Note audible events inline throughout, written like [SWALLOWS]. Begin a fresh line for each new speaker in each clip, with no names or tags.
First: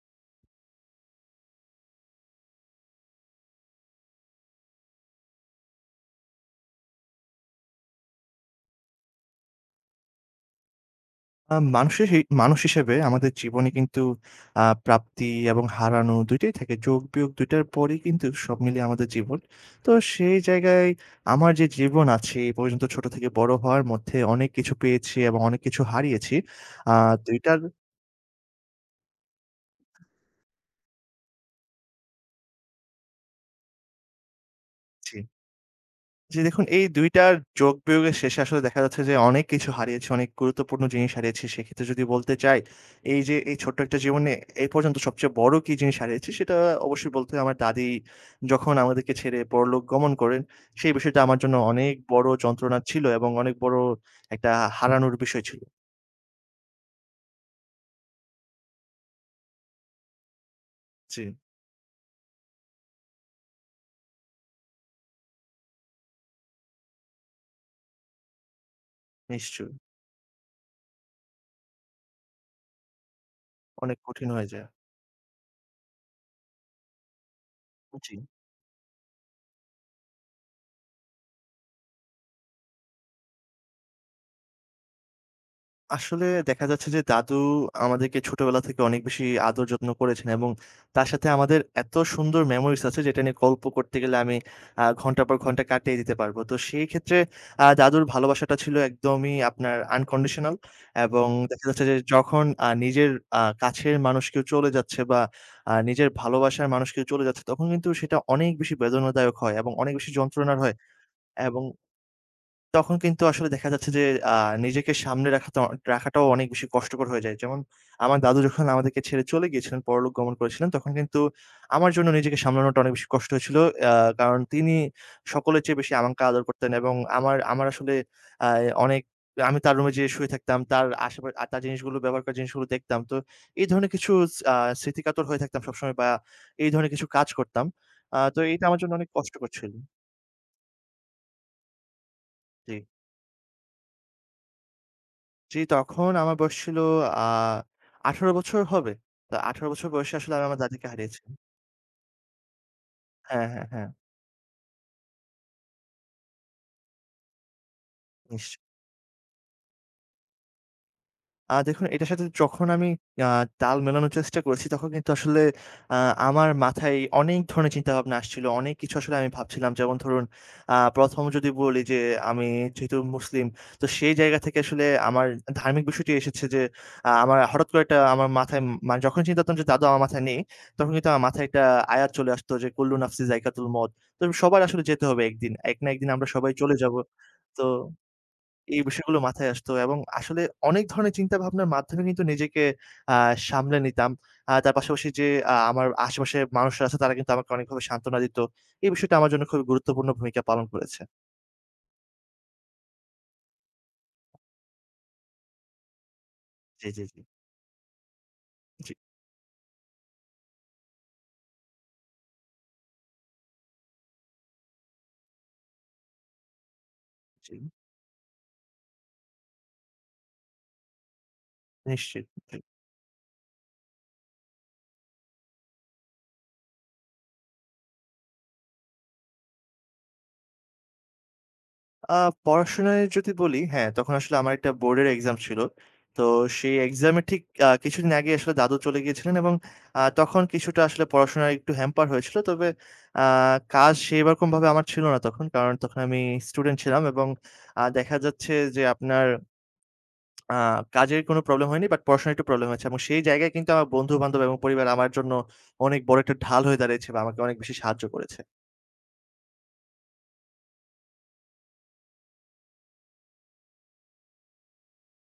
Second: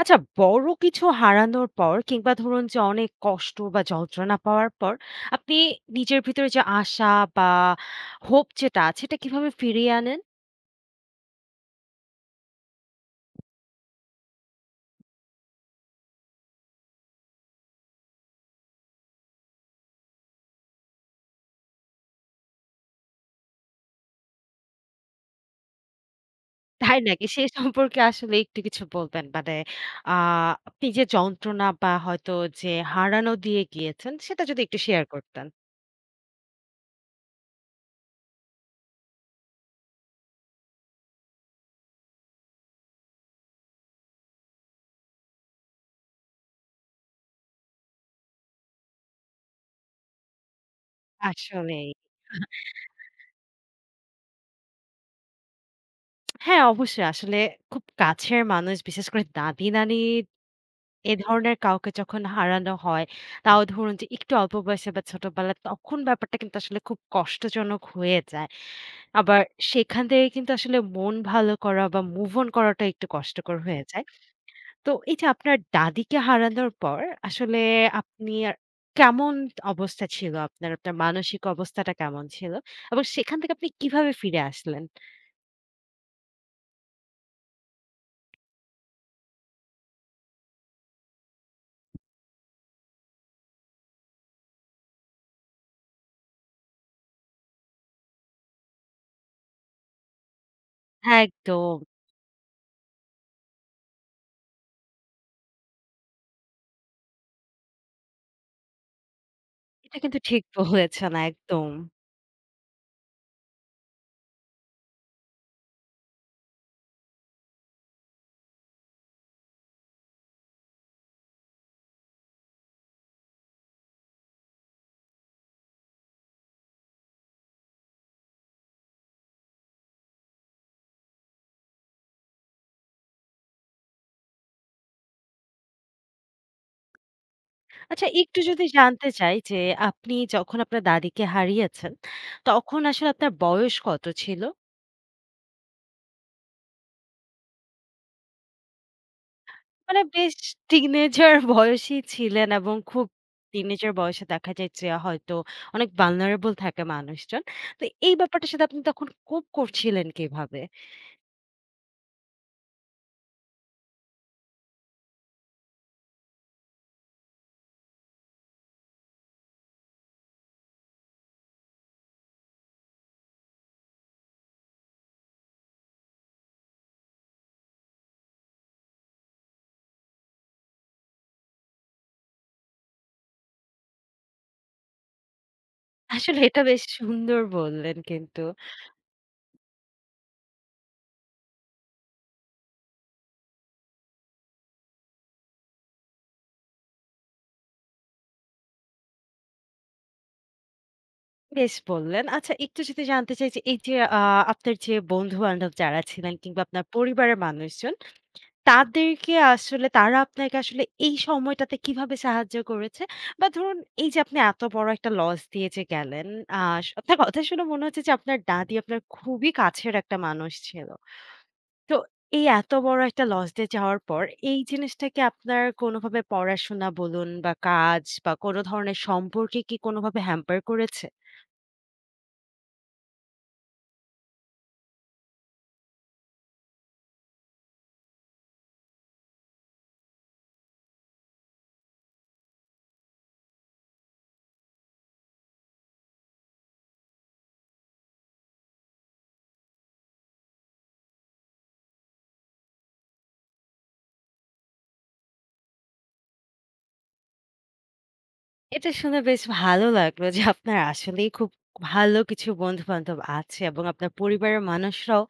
আচ্ছা, বড় কিছু হারানোর পর কিংবা ধরুন যে অনেক কষ্ট বা যন্ত্রণা পাওয়ার পর আপনি নিজের ভেতরে যে আশা বা hope যেটা আছে সেটা কিভাবে ফিরিয়ে আনেন?
আ মানশাসি মানুষ হিসেবে আমাদের জীবনে কিন্তু অ্যা প্রাপ্তি এবং হারানো ২ টাই থাকে। যোগ-বিয়োগ ২ টার পরেই কিন্তু সব মিলিয়ে আমাদের জীবন। তো সেই জায়গায় আমার যে জীবন আছে এ পর্যন্ত ছোট থেকে বড় হওয়ার মধ্যে অনেক কিছু পেয়েছি এবং অনেক কিছু হারিয়েছি। আ
তাই নাকি?
২
সে
টার
সম্পর্কে আসলে একটু কিছু বলবেন। মানে, আ আপনি যে যন্ত্রণা বা হয়তো যে হারানোর দিয়ে গিয়েছেন সেটা যদি একটু share
জ্বি।
করতেন।
জ্বি। দেখুন এই ২ টার যোগ-বিয়োগের শেষে আসলে দেখা যাচ্ছে যে অনেক কিছু হারিয়েছি, অনেক গুরুত্বপূর্ণ জিনিস হারিয়েছি। সেক্ষেত্রে যদি বলতে চাই এই যে এই ছোট্ট একটা জীবনে এ পর্যন্ত সবচেয়ে বড় কি জিনিস হারিয়েছি সেটা অবশ্যই বলতে হবে আমার দাদী যখন আমাদেরকে ছেড়ে পরলোক গমন করেন সেই বিষয়টা আমার জন্য
আসলেই।
অনেক
[CHUCKLES]
বড় যন্ত্রণা ছিল এবং অনেক বড় একটা হারানোর বিষয় ছিল।
হ্যাঁ, অবশ্যই। আসলে খুব কাছের মানুষ, বিশেষ করে দাদি-নানি এই
জ্বি।
ধরনের কাউকে যখন হারানো হয় তাও ধরুন যে একটু অল্প বয়সে বা ছোটবেলায় তখন ব্যাপারটা কিন্তু আসলে খুব কষ্টজনক হয়ে যায়। আবার
নিশ্চয়।
সেখান থেকে কিন্তু আসলে মন ভালো করা বা move on করাটা একটু কষ্টকর হয়ে
অনেক
যায়।
কঠিন হয়ে যায়।
তো এই যে আপনার দাদিকে হারানোর পর আসলে
জ্বি।
আপনি আর কেমন অবস্থা ছিল আপনার? আপনার মানসিক অবস্থাটা কেমন ছিল এবং সেখান থেকে আপনি কিভাবে ফিরে আসলেন?
আসলে দেখা যাচ্ছে যে, দাদু আমাদেরকে ছোটবেলা থেকে অনেক বেশি আদর-যত্ন করেছেন এবং তার সাথে আমাদের এত সুন্দর memories আছে যেটা নিয়ে গল্প করতে গেলে আমি আ ঘণ্টা পর ঘণ্টা কাটিয়ে দিতে পারব। তো সেই ক্ষেত্রে আ দাদুর ভালোবাসাটা ছিল একদমই আপনার unconditional এবং দেখা
একদম।
যাচ্ছে যে যখন আ নিজের আ কাছের মানুষ কেউ চলে যাচ্ছে বা, আ নিজের ভালোবাসার মানুষ কেউ চলে যাচ্ছে তখন কিন্তু সেটা অনেক বেশি বেদনাদায়ক হয় এবং অনেক
এটা
বেশি
কিন্তু ঠিক
যন্ত্রণার হয়
বলেছেন,
এবং
একদম।
তখন কিন্তু আসলে দেখা যাচ্ছে যে আ নিজেকে সামলে রাখাতা রাখাটাও অনেক বেশি কষ্টকর হয়ে যায়। যেমন আমার দাদু যখন আমাদেরকে ছেড়ে চলে গিয়েছিলেন, পরলোক গমন করেছিলেন তখন কিন্তু আমার জন্য নিজেকে সামলানোটা অনেক বেশি কষ্ট হয়েছিল। অ্যাঁ কারণ তিনি সকলের চেয়ে বেশি আমাকে আদর করতেন এবং আমার আমার আসলে আ অনেক আমি তার রুমে যেয়ে শুয়ে থাকতাম, তার আশেপাশে তার জিনিসগুলো ব্যবহার করা জিনিসগুলো দেখতাম। তো এই ধরনের কিছু আ স্মৃতিকাতর হয়ে থাকতাম সবসময় বা, এই ধরনের কিছু কাজ করতাম।
আচ্ছা,
আ তো
একটু
এইটা
যদি
আমার জন্য অনেক
জানতে চাই
কষ্টকর
যে,
ছিল।
আপনি যখন আপনার দাদিকে হারিয়েছেন তখন
জি।
আসলে আপনার বয়স কত ছিল?
জি, তখন আমার বয়স ছিল আ ১৮ বছর হবে। তো ১৮ বছর
মানে
বয়সে আসলে
বেশ
আমি আমার দাদীকে হারিয়েছি।
teenager বয়সেই ছিলেন, এবং খুব
হ্যাঁ, হ্যাঁ, হ্যাঁ।
teenager বয়সে দেখা যায় যে হয়তো অনেক vulnerable থাকে মানুষজন। তো এই ব্যাপারটার
নিশ্চয়।
সাথে আপনি তখন cope করছিলেন কিভাবে?
আ দেখুন এটার সাথে যখন আমি আ তাল মেলানোর চেষ্টা করেছি, তখন কিন্তু আসলে আ আমার মাথায় অনেক ধরনের চিন্তাভাবনা আসছিল অনেক কিছু আসলে আমি ভাবছিলাম। যেমন ধরুন আ ১ম যদি বলি যে আমি যেহেতু মুসলিম, তো সেই জায়গা থেকে আসলে আমার ধার্মিক বিষয়টি এসেছে যে আ আমার হঠাৎ করে এটা আমার মাথায় উম মানে যখনই চিন্তা করতাম যে দাদু আমার মাথায় নেই তখন কিন্তু আমার মাথায় ১ টা আয়াত চলে আসত যে, কুল্লু নাফসি জাইকাতুল মউত। তো সবার আসলে যেতে হবে ১ দিন। ১ না ১ দিন আমরা
আসলে
সবাই
এটা
চলে
বেশ
যাব।
সুন্দর
তো
বললেন কিন্তু।
এই বিষয়গুলো মাথায় আসত এবং আসলে অনেক ধরনের চিন্তাভাবনার মাধ্যমে কিন্তু নিজেকে আ সামলে নিতাম। আ তার পাশাপাশি যে আ আমার আশেপাশে মানুষরা আছে তারা কিন্তু আমাকে অনেকভাবে সান্ত্বনা দিত এই বিষয়টা আমার জন্য খুব গুরুত্বপূর্ণ ভূমিকা পালন করেছে।
বেশ বললেন। আচ্ছা, একটু যদি জানতে চাই যে, এই যে আ আপনার যে বন্ধু-বান্ধব যারা ছিলেন, কিংবা আপনার
জি, জি, জি।
পরিবারের মানুষজন
জি।
তাদেরকে আসলে তারা আপনাকে আসলে এই সময়টাতে কিভাবে সাহায্য করেছে? বা ধরুন এই যে আপনি এত বড় একটা loss দিয়ে যে গেলেন আ স আপনার কথা শুনে
জি।
মনে হচ্ছে যে আপনার দাদি আপনার খুবই কাছের একটা মানুষ ছিল। তো
নিশ্চয়।
এই এত বড় একটা loss দিয়ে যাওয়ার পর এই জিনিস থেকে আপনার কোনোভাবে পড়াশোনা বলুন বা কাজ বা কোন ধরনের সম্পর্কে কি কোনোভাবে hamper করেছে?
আ পড়াশোনায় যদি বলি; হ্যাঁ, তখন আসলে আমার একটা বোর্ডের exam ছিল। তো সেই exam-এর ঠিক আ কিছুদিন আগে আসলে দাদু চলে গিয়েছিলেন এবং আ তখন কিছুটা আসলে পড়াশোনা একটু hamper হয়েছিল। তবে আ কাজ সেইরকমভাবে আমার ছিল না তখন। কারণ তখন আমি student ছিলাম এবং আ দেখা যাচ্ছে যে আপনার [SMACKS LIPS] আ কাজের কোন problem হয়নি but পড়াশোনায় একটু problem হয়েছে এবং সেই জায়গায় কিন্তু আমার বন্ধু-বান্ধব এবং পরিবার আমার জন্য অনেক বড় একটা ঢাল হয়ে দাঁড়িয়েছে বা আমাকে অনেক বেশি সাহায্য করেছে।
এটা শুনে বেশ ভালো লাগলো যে আপনার আসলেই খুব ভালো কিছু বন্ধু-বান্ধব আছে এবং আপনার পরিবারের মানুষরাও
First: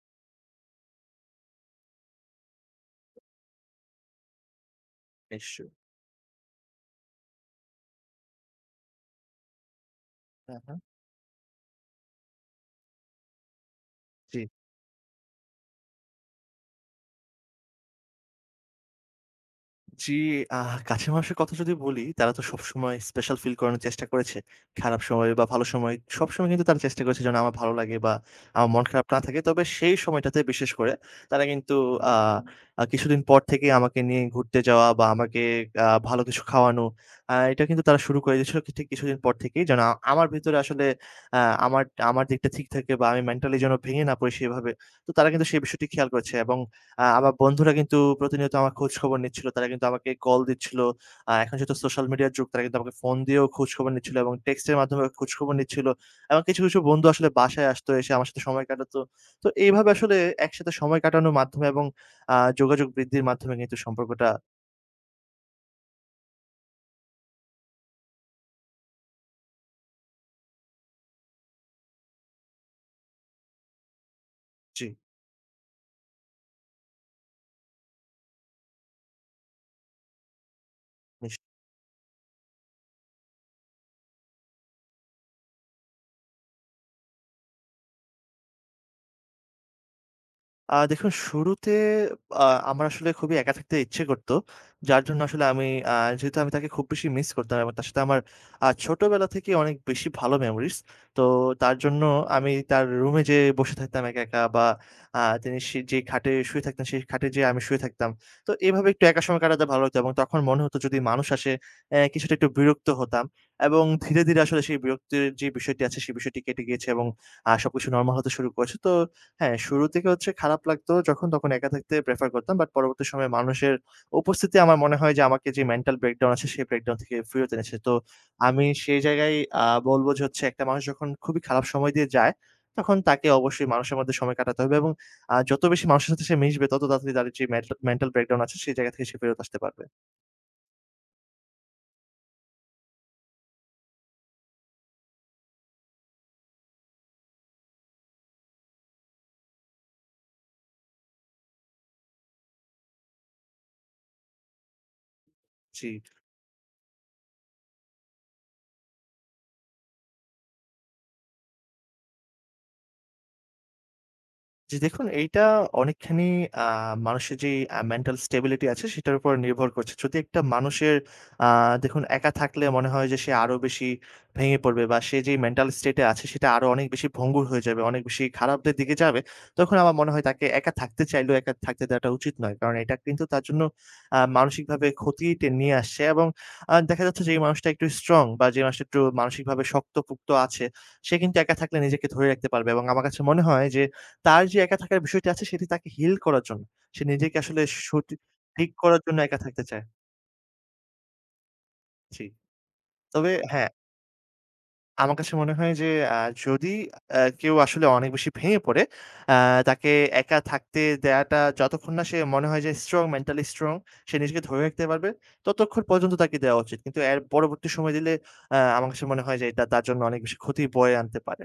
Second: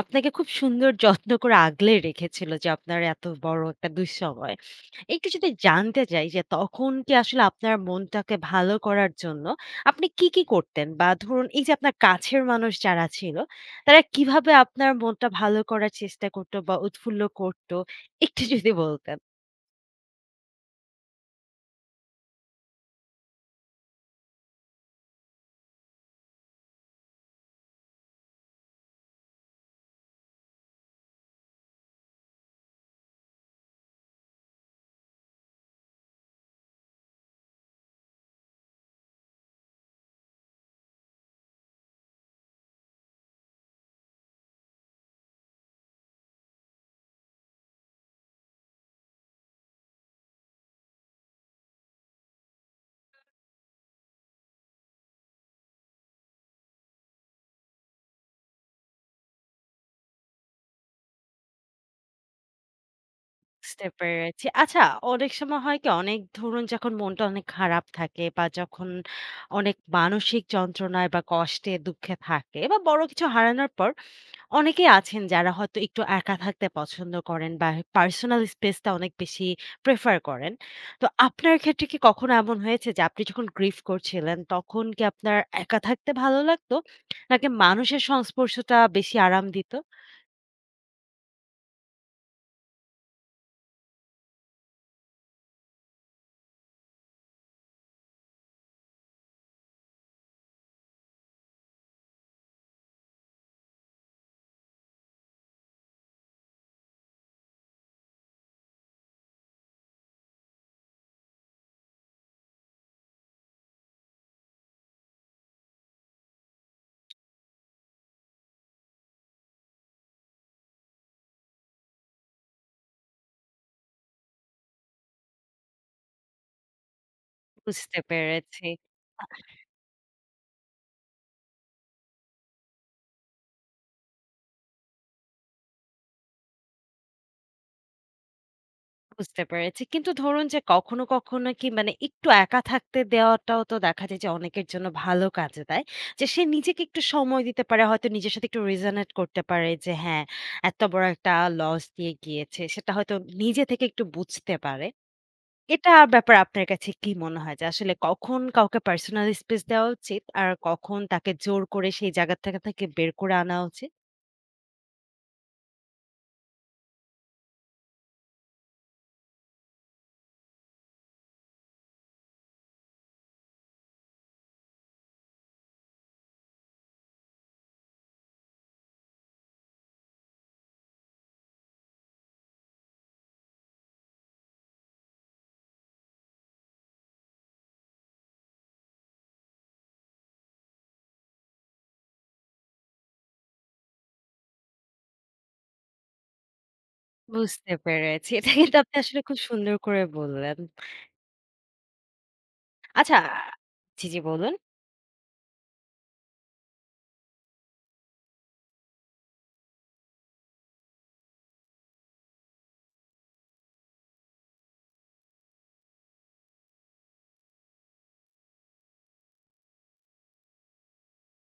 আপনাকে খুব সুন্দর যত্ন করে আগলে রেখেছিল যে আপনার এত বড় একটা দুঃসময়ে। একটু যদি
নিশ্চয়।
জানতে চাই যে, তখন কি আসলে আপনার মনটাকে ভালো করার জন্য আপনি কি, কি
হুম, হুম।
করতেন? বা ধরুন এই যে আপনার কাছের মানুষ যারা ছিল, তারা
জ্বি।
কিভাবে আপনার মনটা ভালো করার চেষ্টা করতো বা উৎফুল্ল করতো, একটু যদি বলতেন?
জ্বি, আ কাছের মানুষের কথা যদি বলি তারা তো সবসময় special feel করানোর চেষ্টা করেছে। খারাপ সময়ে বা ভালো সময়ে, সবসময় কিন্তু তারা চেষ্টা করেছে যেন আমার ভালো লাগে, বা আমার মন খারাপ না থাকে। তবে সেই সময়টাতে বিশেষ করে তারা কিন্তু আ আ কিছুদিন পর থেকেই আমাকে নিয়ে ঘুরতে যাওয়া বা আমাকে আ ভালো কিছু খাওয়ানো, আ এটা কিন্তু তারা শুরু করে দিছিল কি ঠিক কিছুদিন পর থেকেই। যেন আমার ভেতরে আসলে আ আমার আমার দিকটা ঠিক থাকে বা আমি mentally যেন ভেঙে না পড়ি সেভাবে। তো তারা কিন্তু সেই বিষয়টি খেয়াল করেছে এবং আ আমার বন্ধুরা কিন্তু প্রতিনিয়ত আমার খোঁজখবর নিচ্ছিল। তারা কিন্তু আমাকে call দিচ্ছিল। আ এখন যেহেতু social media-র যুগ তারা কিন্তু আমাকে phone দিয়েও খোঁজখবর নিচ্ছিল এবং text এর মাধ্যমেও খোঁজখবর নিচ্ছিল এবং কিছু, কিছু বন্ধু আসলে বাসায় আসতো এসে আমার সাথে সময় কাটাতো। তো এইভাবে আসলে একসাথে সময় কাটানোর মাধ্যমে এবং আ যোগাযোগ বৃদ্ধির মাধ্যমে কিন্তু
বুঝতে
সম্পর্কটা
পেরেছি। আচ্ছা, অনেক সময় হয় কি? অনেক ধরুন যখন মনটা অনেক খারাপ থাকে বা যখন অনেক মানসিক যন্ত্রণায় বা কষ্টে, দুঃখে থাকে বা বড় কিছু হারানোর পর,
জ্বি।
অনেকেই আছেন যারা হয়তো একটু একা থাকতে পছন্দ করেন, বা personal space টা অনেক বেশি prefer করেন। তো
নিশ্চয়ই।
আপনার ক্ষেত্রে কি কখনো এমন হয়েছে যে, আপনি যখন grief করছিলেন তখন কি আপনার একা থাকতে ভালো লাগতো নাকি মানুষের সংস্পর্শটা বেশি আরাম দিত?
আ দেখুন শুরুতে আ আমার আসলে খুবই একা থাকতে ইচ্ছে করতো। যার জন্য আসলে আমি আ যেহেতু আমি তাকে খুব বেশি miss করতাম এবং তার সাথে আমার আ ছোটবেলা থেকেই অনেক বেশি ভালো memories। তো তার জন্য আমি তার রুমে যেয়ে বসে থাকতাম একা, একা বা আ তিনি সি যে খাটে শুয়ে থাকতেন সেই খাটে যেয়ে আমি শুয়ে থাকতাম। তো এভাবে একটু একা সময় কাটাতে ভালো লাগতো, এবং তখন মনে হতো যদি মানুষ আসে কিছুটা এ একটু বিরক্ত হতাম এবং ধীরে, ধীরে আসলে সেই বিরক্তির যে বিষয়টি আছে সেই বিষয়টি কেটে গিয়েছে, এবং সবকিছু normal হতে শুরু করেছে। তো হ্যাঁ, শুরু থেকে হচ্ছে খারাপ লাগতো যখন, তখন একা থাকতে prefer করতাম। বাট পরবর্তী সময়ে মানুষের উপস্থিতি আমার মনে হয় যে আমাকে যে mental breakdown আছে সেই breakdown থেকে ফিরত এনেছে। তো
বুঝতে
আমি
পেড়েছি।
সেই জায়গায় আ বলব যে হচ্ছে একটা মানুষ যখন খুবই খারাপ সময় দিয়ে যায় তখন তাকে অবশ্যই মানুষের মধ্যে সময় কাটাতে হবে এবং আ যত বেশি মানুষের সাথে সে মিশবে তত তাড়াতাড়ি তার যে menta mental breakdown আছে সেই জায়গা থেকে সে ফেরত
বুঝতে
আসতে পারবে।
পেরেছি। কিন্তু ধরুন যে কখনো, কখনো কি মানে একটু একা থাকতে দেওয়াটাও তো দেখা যায় যে অনেকের জন্য ভালো কাজে দেয়। যে সে নিজেকে একটু সময় দিতে পারে। হয়তো নিজের সাথে একটু resonate করতে পারে যে হ্যাঁ, এত বড় একটা loss দিয়ে গিয়েছে সেটা হয়তো নিজে থেকে একটু বুঝতে পারে।
জি।
এটার ব্যাপারে আপনার কাছে কি মনে হয়? যে আসলে কখন কাউকে personal space দেওয়া উচিত আর কখন তাকে জোর করে সেই জায়গা থেকে তাকে বের করে আনা উচিত?
জি, দেখুন এইটা অনেকখানি আ মানুষের যেই আ mental stability আছে সেটার উপর নির্ভর করছে। যদি একটা মানুষের আ দেখুন একা থাকলে মনে হয় যে সে আরও বেশি ভেঙে পড়বে বা সে যেই mental state এ আছে সেটা আরও অনেক বেশি ভঙ্গুর হয়ে যাবে, অনেক বেশি খারাপের দিকে যাবে। তখন আমার মনে হয় তাকে একা থাকতে চাইলেও একা থাকতে দেওয়াটা উচিত নয়। কারণ এটা কিন্তু তার জন্য অ্যা মানসিকভাবে ক্ষতিটা নিয়ে আসছে এবং আ দেখা যাচ্ছে যে এই মানুষটা একটু strong বা যে মানুষটা একটু মানসিকভাবে শক্তপোক্ত আছে, সে কিন্তু একা থাকলে নিজেকে ধরে রাখতে পারবে, এবং আমার কাছে মনে হয় যে তার যে একা থাকার বিষয়টি আছে সেটি তাকে heal করার জন্য। সে নিজেকে আসলে
বুঝতে
সঠিক
পেরেছি। এটা
ঠিক
কিন্তু আপনি
করার জন্য
আসলে
একা
খুব
থাকতে
সুন্দর
চায়।
করে বললেন।
জি।
আচ্ছা
তবে হ্যাঁ
জি, জি বলুন।
আমার কাছে মনে হয় যে অ্যা যদি অ্যা কেউ আসলে অনেক বেশি ভেঙে পড়ে, অ্যা তাকে একা থাকতে দেওয়াটা যতক্ষণ না সে মনে হয় যে strong, mentally strong সে নিজেকে ধরে রাখতে পারবে, ততক্ষণ পর্যন্ত তাকে দেওয়া উচিত। কিন্তু এর পরবর্তী সময় দিলে অ্যা আমার কাছে মনে হয় যে এটা তার জন্য অনেক বেশি ক্ষতি বয়ে আনতে পারে।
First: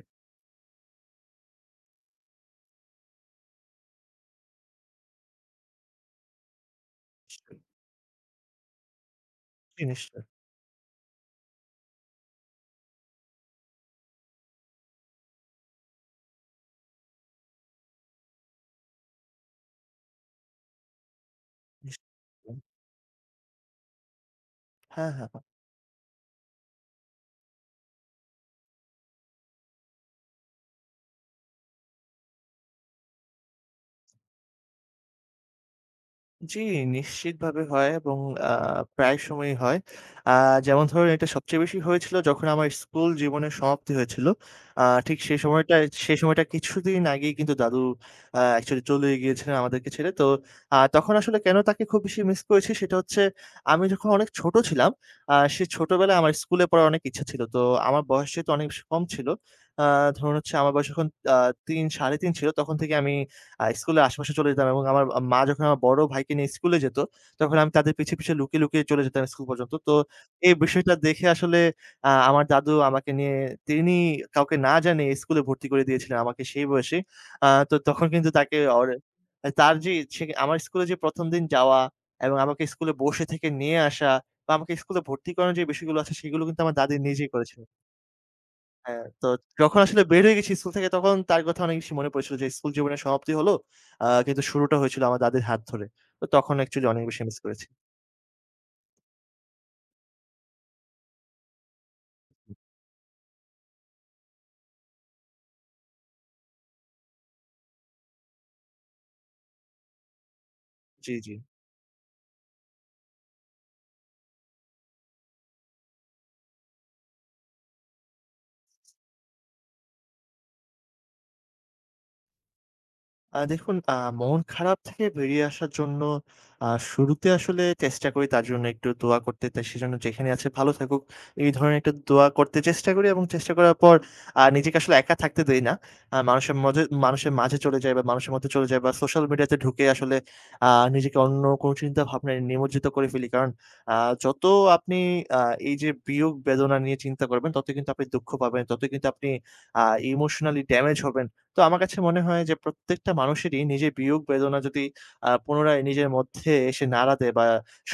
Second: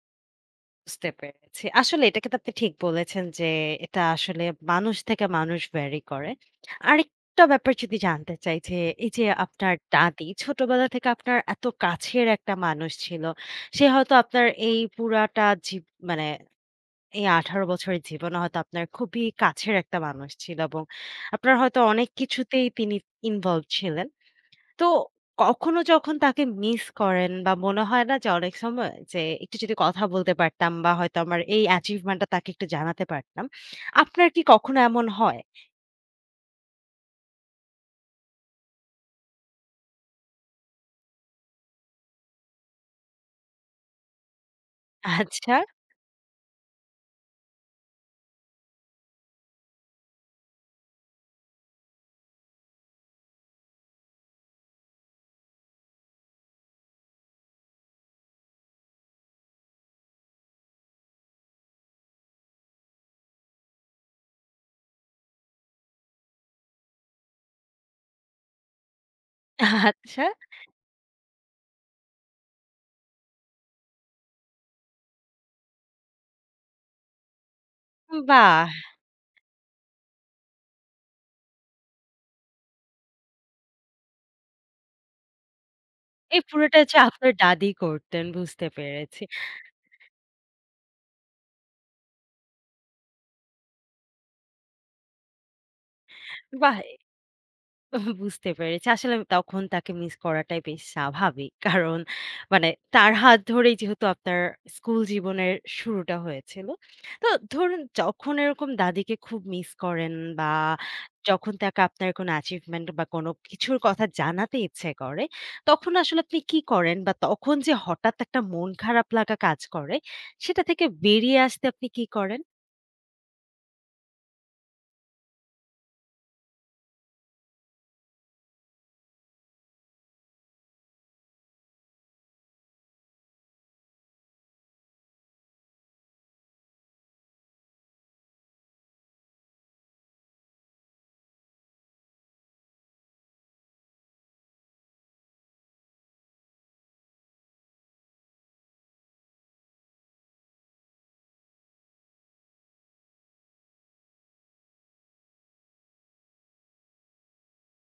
বুঝতে পেরেছি। আসলে এটা কিন্তু আপনি ঠিক বলেছেন যে এটা আসলে মানুষ থেকে মানুষ vary করে। [SMACKS LIPS] আরেকটা ব্যাপার যদি জানতে চাই যে, এই যে আপনার
জিনিসটা।
দাদী ছোটবেলা থেকে আপনার এত কাছের একটা মানুষ ছিল। সে হয়তো আপনার এই পুরাটা জীব মানে এই ১৮ বছরের জীবনে হয়তো আপনার খুবই কাছের একটা মানুষ ছিল এবং আপনার হয়তো অনেক
[UNINTELLIGIBLE]
কিছুতেই তিনি involved ছিলেন। তো
হ্যাঁ, হ্যাঁ, হ্যাঁ।
কখনো যখন তাকে miss করেন বা মনে হয় না যে অনেক সময়, যে "একটু যদি কথা বলতে পারতাম বা হয়তো আমার এই achievement টা তাকে একটু জানাতে পারতাম?" আপনার কি কখনো এমন হয়?
জ্বি, নিশ্চিতভাবে হয় এবং আ প্রায় সময়ই হয়। আ যেমন ধরুন এটা সবচেয়ে বেশি হয়েছিল যখন আমার school জীবনের সমাপ্তি হয়েছিল। আ ঠিক সেই
আচ্ছা।
সময়টায় সেই সময়টার কিছুদিন আগেই কিন্তু দাদু আ actually চলেই গিয়েছিলেন আমাদেরকে ছেড়ে। তো আ তখন আসলে কেন তাকে খুব বেশি miss করেছি সেটা হচ্ছে, আমি যখন অনেক ছোট ছিলাম আ সেই ছোটবেলায় আমার school এ পড়ার অনেক ইচ্ছা ছিল। তো আমার বয়স যেহেতু অনেক বেশি কম ছিল আ ধরুন হচ্ছে আমার বয়স তখন আ ৩ ৩.৫ ছিল, তখন থেকে আমি আ school এর আশেপাশে চলে যেতাম এবং আমার মা যখন আমার বড় ভাইকে নিয়ে school এ যেত। তখন আমি তাদের পিছে, পিছে লুকিয়ে, লুকিয়ে চলে যেতাম school পর্যন্ত। তো
আচ্ছা।
এই বিষয়টা দেখে আসলে আ আমার দাদু আমাকে নিয়ে, তিনি কাউকে না জানিয়েই school এ ভর্তি করে দিয়েছিলেন আমাকে সেই বয়সে। আ তো তখন কিন্তু
বাহ!
অর তার যে ইচ্ছে আমার school এ যে ১ দিন যাওয়া এবং আমাকে school এ বসে থেকে নিয়ে আসা বা আমাকে school এ ভর্তি করার যে বিষয়গুলো আছে
এই
সেগুলো কিন্তু আমার
পুরোটা
দাদি
হচ্ছে
নিজেই
আপনার
করেছিলেন
দাদী করতেন বুঝতে
হ্যাঁ,
পেরেছি।
তো যখন আসলে বের হয়ে গেছি school থেকে, তখন তার কথা অনেক বেশি মনে পড়েছিল যে school জীবনের সমাপ্তি হলো আ কিন্তু শুরুটা হয়েছিল আমার দাদির হাত ধরে। তো তখন
বাহ!
actually অনেক বেশি miss করেছি।
এ বুঝতে পেরেছি। আসলে তখন তাকে miss করাটাই বেশ স্বাভাবিক। কারণ, মানে তার হাত ধরেই যেহেতু আপনার school জীবনের শুরুটা হয়েছিল। তো ধরুন যখন এরকম দাদীকে খুব miss করেন বা যখন তাকে আপনার কোন achievement বা কোন কিছুর কথা জানাতে ইচ্ছে করে, তখন আসলে আপনি কি করেন? বা তখন যে হঠাৎ একটা মন খারাপ লাগা কাজ করে, সেটা থেকে বেরিয়ে আসতে আপনি কি করেন?
আ দেখুন আ মন খারাপ থেকে বেরিয়ে আসার জন্য আ শুরুতে আসলে চেষ্টা করি তার জন্য একটু দোয়া করতে। তো সে যেখানে আছে ভালো থাকুক এই ধরনের একটা দোয়া করতে চেষ্টা করি এবং চেষ্টা করার পর আ নিজেকে আসলে একা থাকতে দেই না। আ মানুষের মজে মানুষের মাঝে চলে যাই বা মানুষের মধ্যে চলে যাই বা social media তে ঢুকে আসলে আ নিজেকে অন্য কোনো চিন্তা ভাবনায় নিমজ্জিত করে ফেলি। কারণ আ যত আপনি আ এই যে বিয়োগ-বেদনা নিয়ে চিন্তা করবেন ততই কিন্তু আপনি দুঃখ পাবেন, ততই কিন্তু আপনি আ emotionally damage হবেন। তো আমার কাছে মনে হয় যে প্রত্যেকটা মানুষেরই নিজের বিয়োগ-বেদনা যদি আ পুনরায় নিজের মধ্যে এসে নাড়া দেয় বা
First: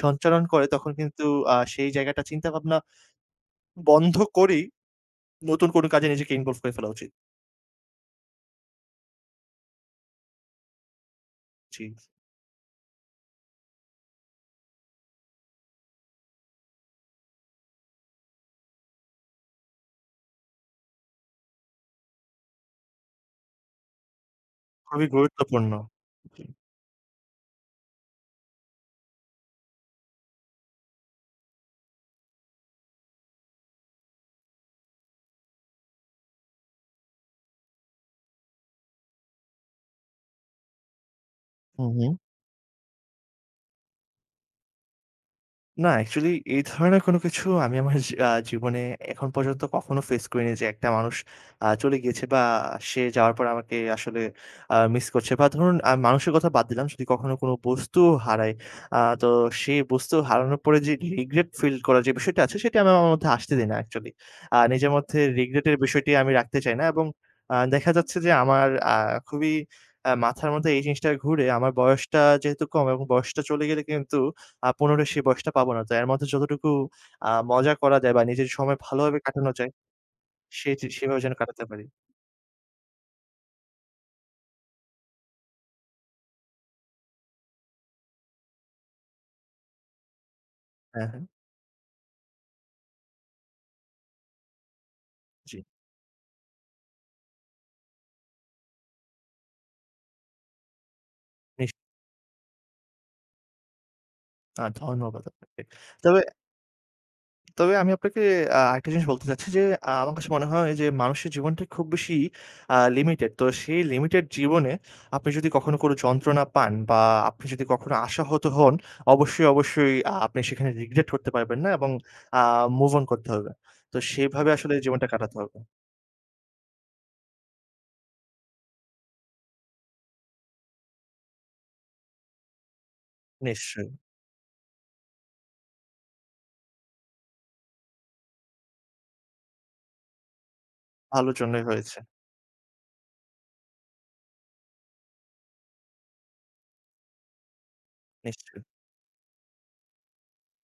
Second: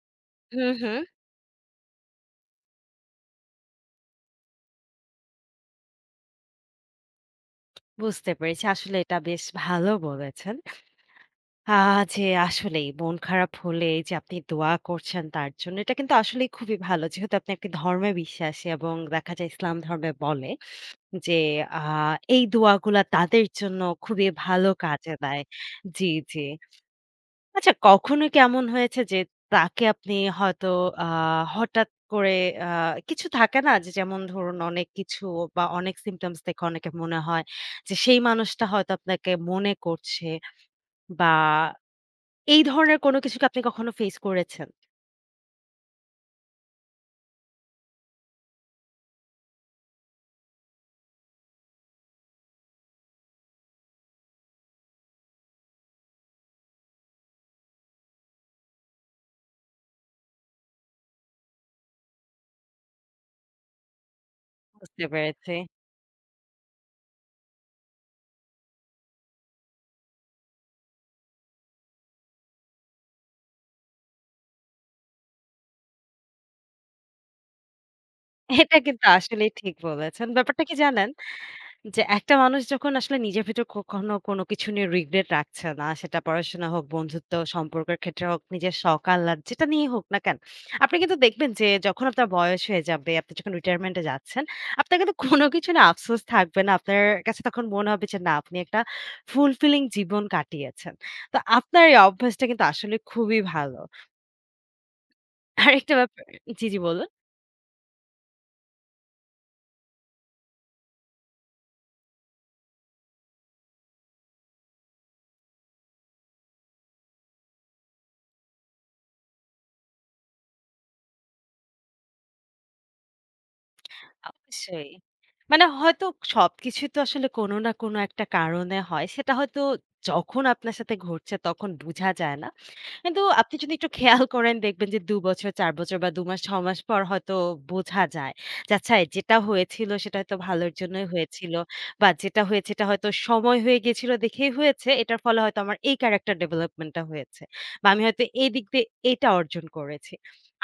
সঞ্চারন করে
হুম,
তখন
হুম।
কিন্তু আ সেই জায়গাটা চিন্তা-ভাবনা বন্ধ করেই [SWALLOWS] নতুন কোন কাজে নিজেকে involve করে ফেলা উচিত।
বুঝতে পেরেছি। আসলে এটা বেশ ভালো বলেছেন।
জি, স
আহ যে আসলেই মন খারাপ হলেই যে আপনি দোয়া করছেন তার জন্য এটা কিন্তু আসলেই খুবই ভালো। যেহেতু আপনি একটি ধর্মে বিশ্বাসী এবং দেখা যায় ইসলাম ধর্মে বলে যে আ এই দোয়াগুলা তাদের জন্য খুবই ভালো
খুবই
কাজে দেয়
গুরুত্বপূর্ণ।
জি, জি। আচ্ছা, কখনো কী এমন হয়েছে যে তাকে আপনি হয়তো আ হঠাৎ করে আ কিছু থাকে না? যে যেমন ধরুন অনেক কিছু বা অনেক, symptoms দেখে অনেকের মনে হয় যে, সেই মানুষটা হয়তো আপনাকে মনে করছে বা
হু, হুম।
এই ধরনের কোনো কিছু কী আপনি কখনো face করেছেন?
না actually এই ধরনের কোনো কিছু আমি আমার জি আ জীবনে এখন পর্যন্ত কখনো face করিনি যে, একটা মানুষ আ চলে গিয়েছে বা সে যাওয়ার পর আমাকে আসলে আ miss করছে। বা ধরুন আম মানুষের কথা বাদ দিলাম যদি কখনো কোনো বস্তুও হারায় আ তো সেই বস্তু হারানোর পরে যে regret feel করার যে বিষয়টি আছে, সেটা আমি আমার মধ্যে আসতে দেই না actually. আ নিজের
বুঝতে
মধ্যে
পেয়েছি।
regret এর বিষয়টি আমি রাখতে চাই না এবং আ দেখা যাচ্ছে যে আমার আ খুবই আ মাথার মধ্যে এই জিনিসটা ঘুরে। আমার বয়সটা যেহেতু কম এবং বয়সটা চলে গেলে কিন্তু আ পুনরায় সেই বয়সটা পাবো না। তাই এর মধ্যে যতটুকু আ মজা করা যায় বা নিজের
এটা
সময়
কিন্তু
ভালোভাবে
আসলেই
কাটানো যায়
ঠিক বলেছেন। ব্যাপারটা
সেই
কী
যে
জানেন?
সেভাবে যেন কাটাতে পারি।
যে একটা মানুষ যখন আসলে নিজের ভেতর কখনো কোনো কিছু নিয়ে regret রাখছে না, সেটা পড়াশোনা হোক, বন্ধুত্ব, সম্পর্কের ক্ষেত্রে হোক, নিজের শখ-আলাদা যেটা নিয়েই হোক না কেনো, আপনি
অ্যা
কিন্তু
হ্যাঁ।
দেখবেন যে, যখন আপনার বয়স হয়ে যাবে, আপনি যখন retirement -এ যাচ্ছেন, আপনার কিন্তু কোনো
জি।
কিছু নিয়ে আফসোস থাকবে না। আপনার কাছে তখন মনে হবে যে না, আপনি একটা fulfilling জীবন কাটিয়েছেন। তো
নিশ্
আপনার এই অভ্যাসটা কিন্তু আসলেই খুবই ভালো।
[SMACKS LIPS] আ ধন্যবাদ আপনাকে।
আরেকটা
তবে
ব্যাপার জি, জি বলুন।
তবে আমি আপনাকে আ আরেকটা জিনিস বলতে চাচ্ছি যে, আ আমার কাছে মনে হয় যে মানুষের জীবনটা খুব বেশি আ limited। তো সেই limited জীবনে আপনি যদি কখনো কোনো যন্ত্রণা পান বা আপনি যদি কখনো আশাহত হন, অবশ্যই, অবশ্যই আপনি সেখানে regret করতে পারবেন না এবং আ move on করতে হবে। তো সেইভাবে আসলে
অবশ্যই।
জীবনটা কাটাতে হবে।
মানে হয়তো সবকিছুই তো আসলে কোনো না কোনো একটা কারণে হয়। সেটা হয়তো যখন আপনার সাথে ঘটছে তখন বোঝা যায় না। কিন্তু আপনি যদি
নিশ্চয়ই।
একটু খেয়াল করেন দেখবেন যে দুবছর, বছর, ৪ বছর বা ২ মাস, ৬ মাস পর হয়তো বোঝা যায় যে আচ্ছা, যেটা হয়েছিল সেটা হয়তো ভালোর জন্যই
ভালোর
হয়েছিল
জন্যই হয়েছে।
বা, যেটা হয়েছে এটা হয়তো সময় হয়ে গিয়েছিল দেখেই হয়েছে। এটার ফলে হয়তো আমার এই character development-টা হয়েছে বা আমি হয়তো এই
নিশ্চয়ই।
দিক দিয়ে এইটা অর্জন করেছি।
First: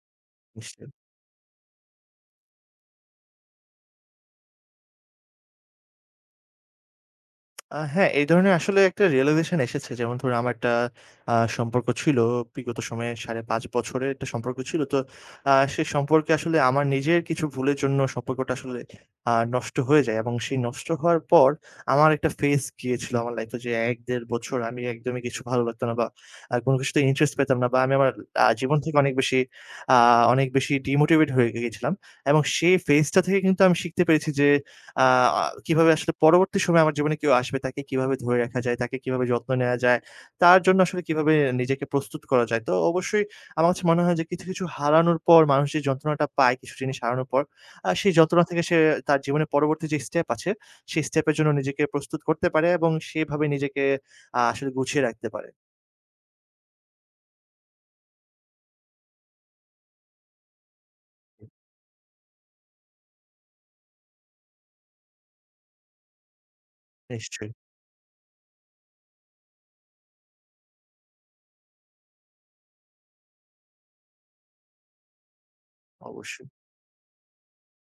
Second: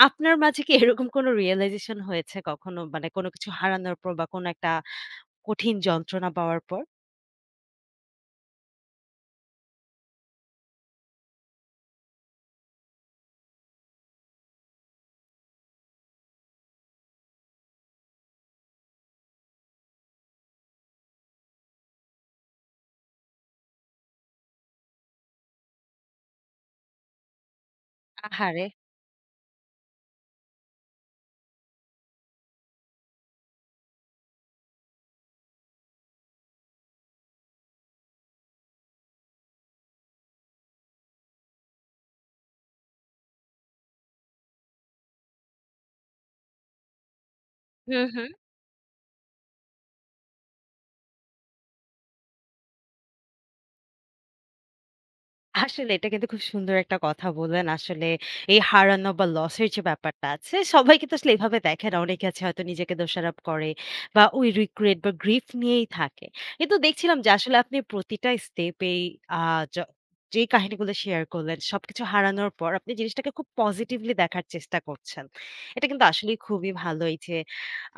আপনার মাঝে কি
নিশ্চয়ই।
এরকম কোনো realization হয়েছে কখনো? মানে কোনো কিছু হারানোর পর বা কোনো একটা কঠিন যন্ত্রণা পাওয়ার পর?
আ হ্যাঁ, এই ধরনের আসলে একটা realization এসেছে। যেমন ধরুন আমার একটা অ্যা সম্পর্ক ছিল, বিগত সময়ে ৫.৫ বছরের একটা সম্পর্ক ছিল। তো আ সে সম্পর্কে আসলে আ আমার নিজের কিছু ভুলের জন্য সম্পর্কটা আসলে আ নষ্ট হয়ে যায় এবং সেই নষ্ট হওয়ার পর আমার একটা phase গিয়েছিল আমার life-এ যে ১-১.৫ বছর আমি একদমই কিছু ভালো লাগতো না বা আর কোনো কিছুতে interest পেতাম না বা আমি আমার আ
আহারে!
জীবন থেকে অনেক বেশি আ অনেক বেশি demotivated হয়ে গিয়েছিলাম এবং সেই phase-টা থেকে কিন্তু আমি শিখতে পেরেছি যে আ কিভাবে আসলে পরবর্তী সময়ে আমার জীবনে কেউ আসবে তাকে কিভাবে ধরে রাখা যায়, তাকে কিভাবে যত্ন নেওয়া যায়, তার জন্য আসলে কিভাবে নিজেকে প্রস্তুত করা যায়। তো অবশ্যই আমার কাছে মনে হয় যে কিছু, কিছু হারানোর পর মানুষ যে যন্ত্রণাটা পায় কিছু জিনিস হারানোর পর, আ
হুম,
সেই
হুম।
যন্ত্রণা থেকে সে তার জীবনের পরবর্তী যে step আছে সেই step-এর জন্য নিজেকে প্রস্তুত করতে পারে এবং সেভাবে নিজেকে আ আসলে গুছিয়ে রাখতে পারে।
আসলে এটা কিন্তু খুব সুন্দর একটা কথা বললেন। আসলে এই হারানো বা loss-এর যে ব্যাপারটা আছে, সবাই কিন্তু আসলে এভাবে দেখে না। অনেকে আছে হয়তো নিজেকে দোষারোপ করে বা ওই regret বা grief নিয়েই থাকে। কিন্তু দেখছিলাম যে
নিশ্চয়ই।
আসলে আপনি প্রতিটা step-এই, আ য-যেই কাহিনীগুলো share করলেন, সবকিছু হারানোর পর আপনি জিনিসটাকে খুব positively দেখার চেষ্টা করছেন। এটা কিন্তু আসলেই
অবশ্যই।
খুবই ভালো এইযে,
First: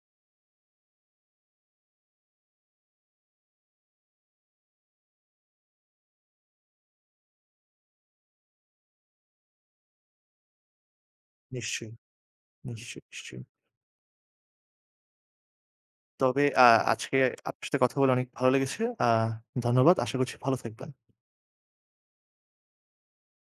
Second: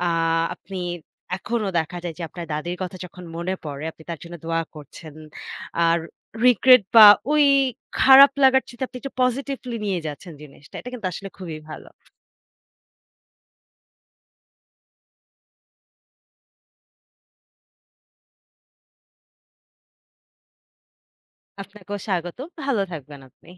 আ আপনি এখনো দেখা যায় যে আপনার দাদীর কথা যখন মনে পড়ে আপনি তার জন্য দোয়া করছেন। আর regret বা ওই খারাপ লাগার চাইতে আপনি একটু positively নিয়ে যাচ্ছেন জিনিসটা। এটা কিন্তু আসলে খুবই ভালো।
নিশ্চয়ই, নিশ্চয়ই, নিশ্চয়ই। তবে আ আজকে আপনার সাথে কথা বলে অনেক ভালো লেগেছে। আ ধন্যবাদ। আশা করছি ভালো থাকবেন।
আপনাকেও স্বাগতম। ভালো থাকবেন আপনি।